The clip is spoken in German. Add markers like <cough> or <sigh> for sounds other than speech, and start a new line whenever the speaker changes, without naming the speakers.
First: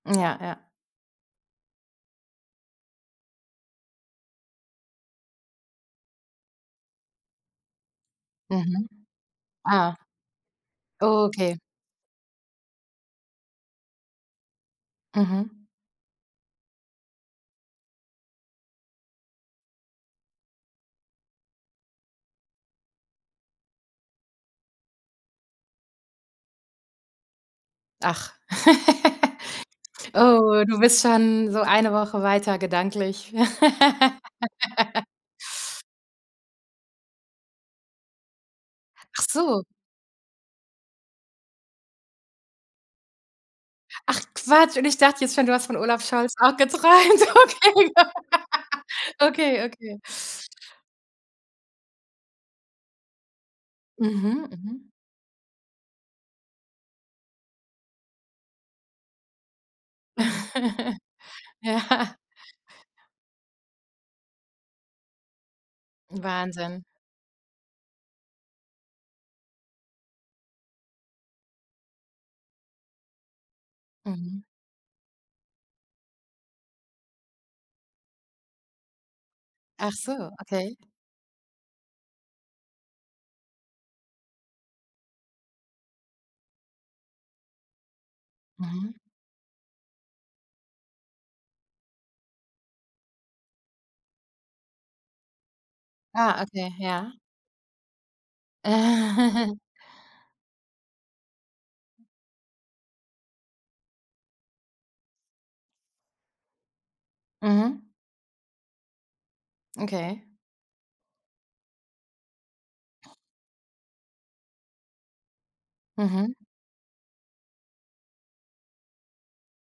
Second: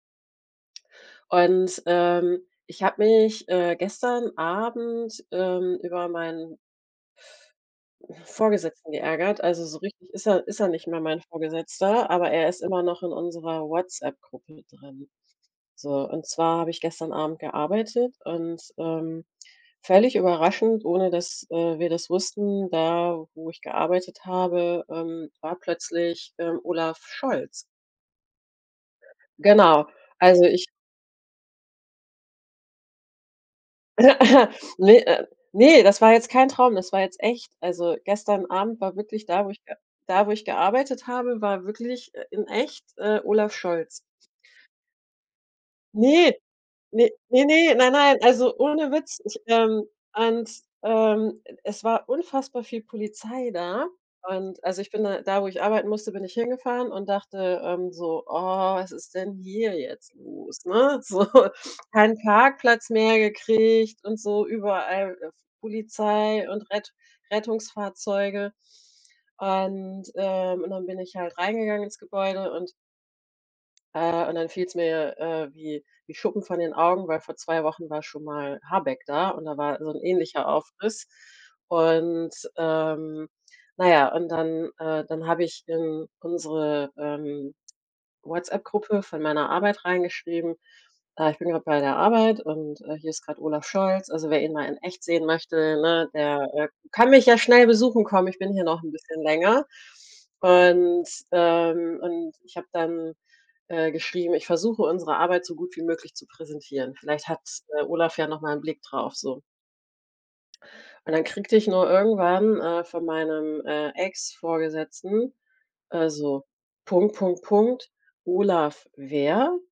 Ja, ja.
Und, ähm, ich habe mich, äh, gestern Abend, ähm, über meinen
Mhm.
Vorgesetzten geärgert. Also, so
Ah.
richtig ist er ist er nicht mehr mein
Okay.
Vorgesetzter, aber er ist immer noch in unserer Whatsapp-Gruppe drin.
Mhm.
So, und zwar habe ich gestern Abend gearbeitet und, ähm, völlig überraschend, ohne dass, äh, wir das wussten, da, wo ich gearbeitet habe, ähm, war plötzlich, ähm, Olaf Scholz.
Ach. <laughs>
Genau, also
Oh,
ich
du bist schon so 1 Woche weiter gedanklich. <laughs>
Ne äh, ne, das war jetzt kein Traum, das war jetzt echt. Also, gestern Abend war wirklich da, wo ich
Achso.
ge da, wo ich gearbeitet habe, war wirklich, äh, in echt, äh, Olaf Scholz.
Ach Quatsch. Und ich dachte jetzt schon, du hast von Olaf Scholz
Ne,
auch
ne,
geträumt.
ne, ne,
Okay,
nein, nein, also, ohne
<laughs>
Witz, ich
okay,
ähm,
okay.
und, ähm, es war unfassbar viel Polizei da
Mhm,
und also, ich
mhm.
bin da da, wo ich arbeiten musste, bin ich hingefahren und dachte, ähm, so: „Oh, was ist denn hier jetzt los,“ ne?
<giggles>
So,
Ja.
keinen Parkplatz mehr gekriegt und so überall, äh, F Polizei und
Wahnsinn.
Rett Rettungsfahrzeuge. Und äh, und dann bin ich halt reingegangen ins Gebäude und äh, und
Mhm.
dann fiel's mir, äh, wie wie Schuppen von den Augen, weil vor 2 Wochen war schon mal Habeck da und da war so
Ach
'n
so,
ähnlicher
okay.
Aufriss. Und ähm, na ja, und dann äh, dann habe ich in unsere, ähm,
Mhm.
Whatsapp-Gruppe von meiner Arbeit reingeschrieben: „Äh, ich bin grad bei der Arbeit und, äh, hier ist grad Olaf Scholz. Also, wer ihn mal in echt sehen möchte, ne?
Ah,
Der, äh,
okay,
kann
ja.
mich ja schnell besuchen kommen. Ich bin hier noch 'n bisschen
<chuckles>
länger.“ Und ähm, und ich habe dann, äh, geschrieben: „Ich versuche unsere Arbeit so gut wie möglich zu präsentieren. Vielleicht hat,
Mhm.
äh, Olaf ja noch mal 'n Blick drauf so."
Okay.
Und dann kriegte ich nur irgendwann, äh, von meinem, äh, Ex-Vorgesetzten, äh,
Mhm.
so: „Punkt, Punkt, Punkt, Olaf, wer?"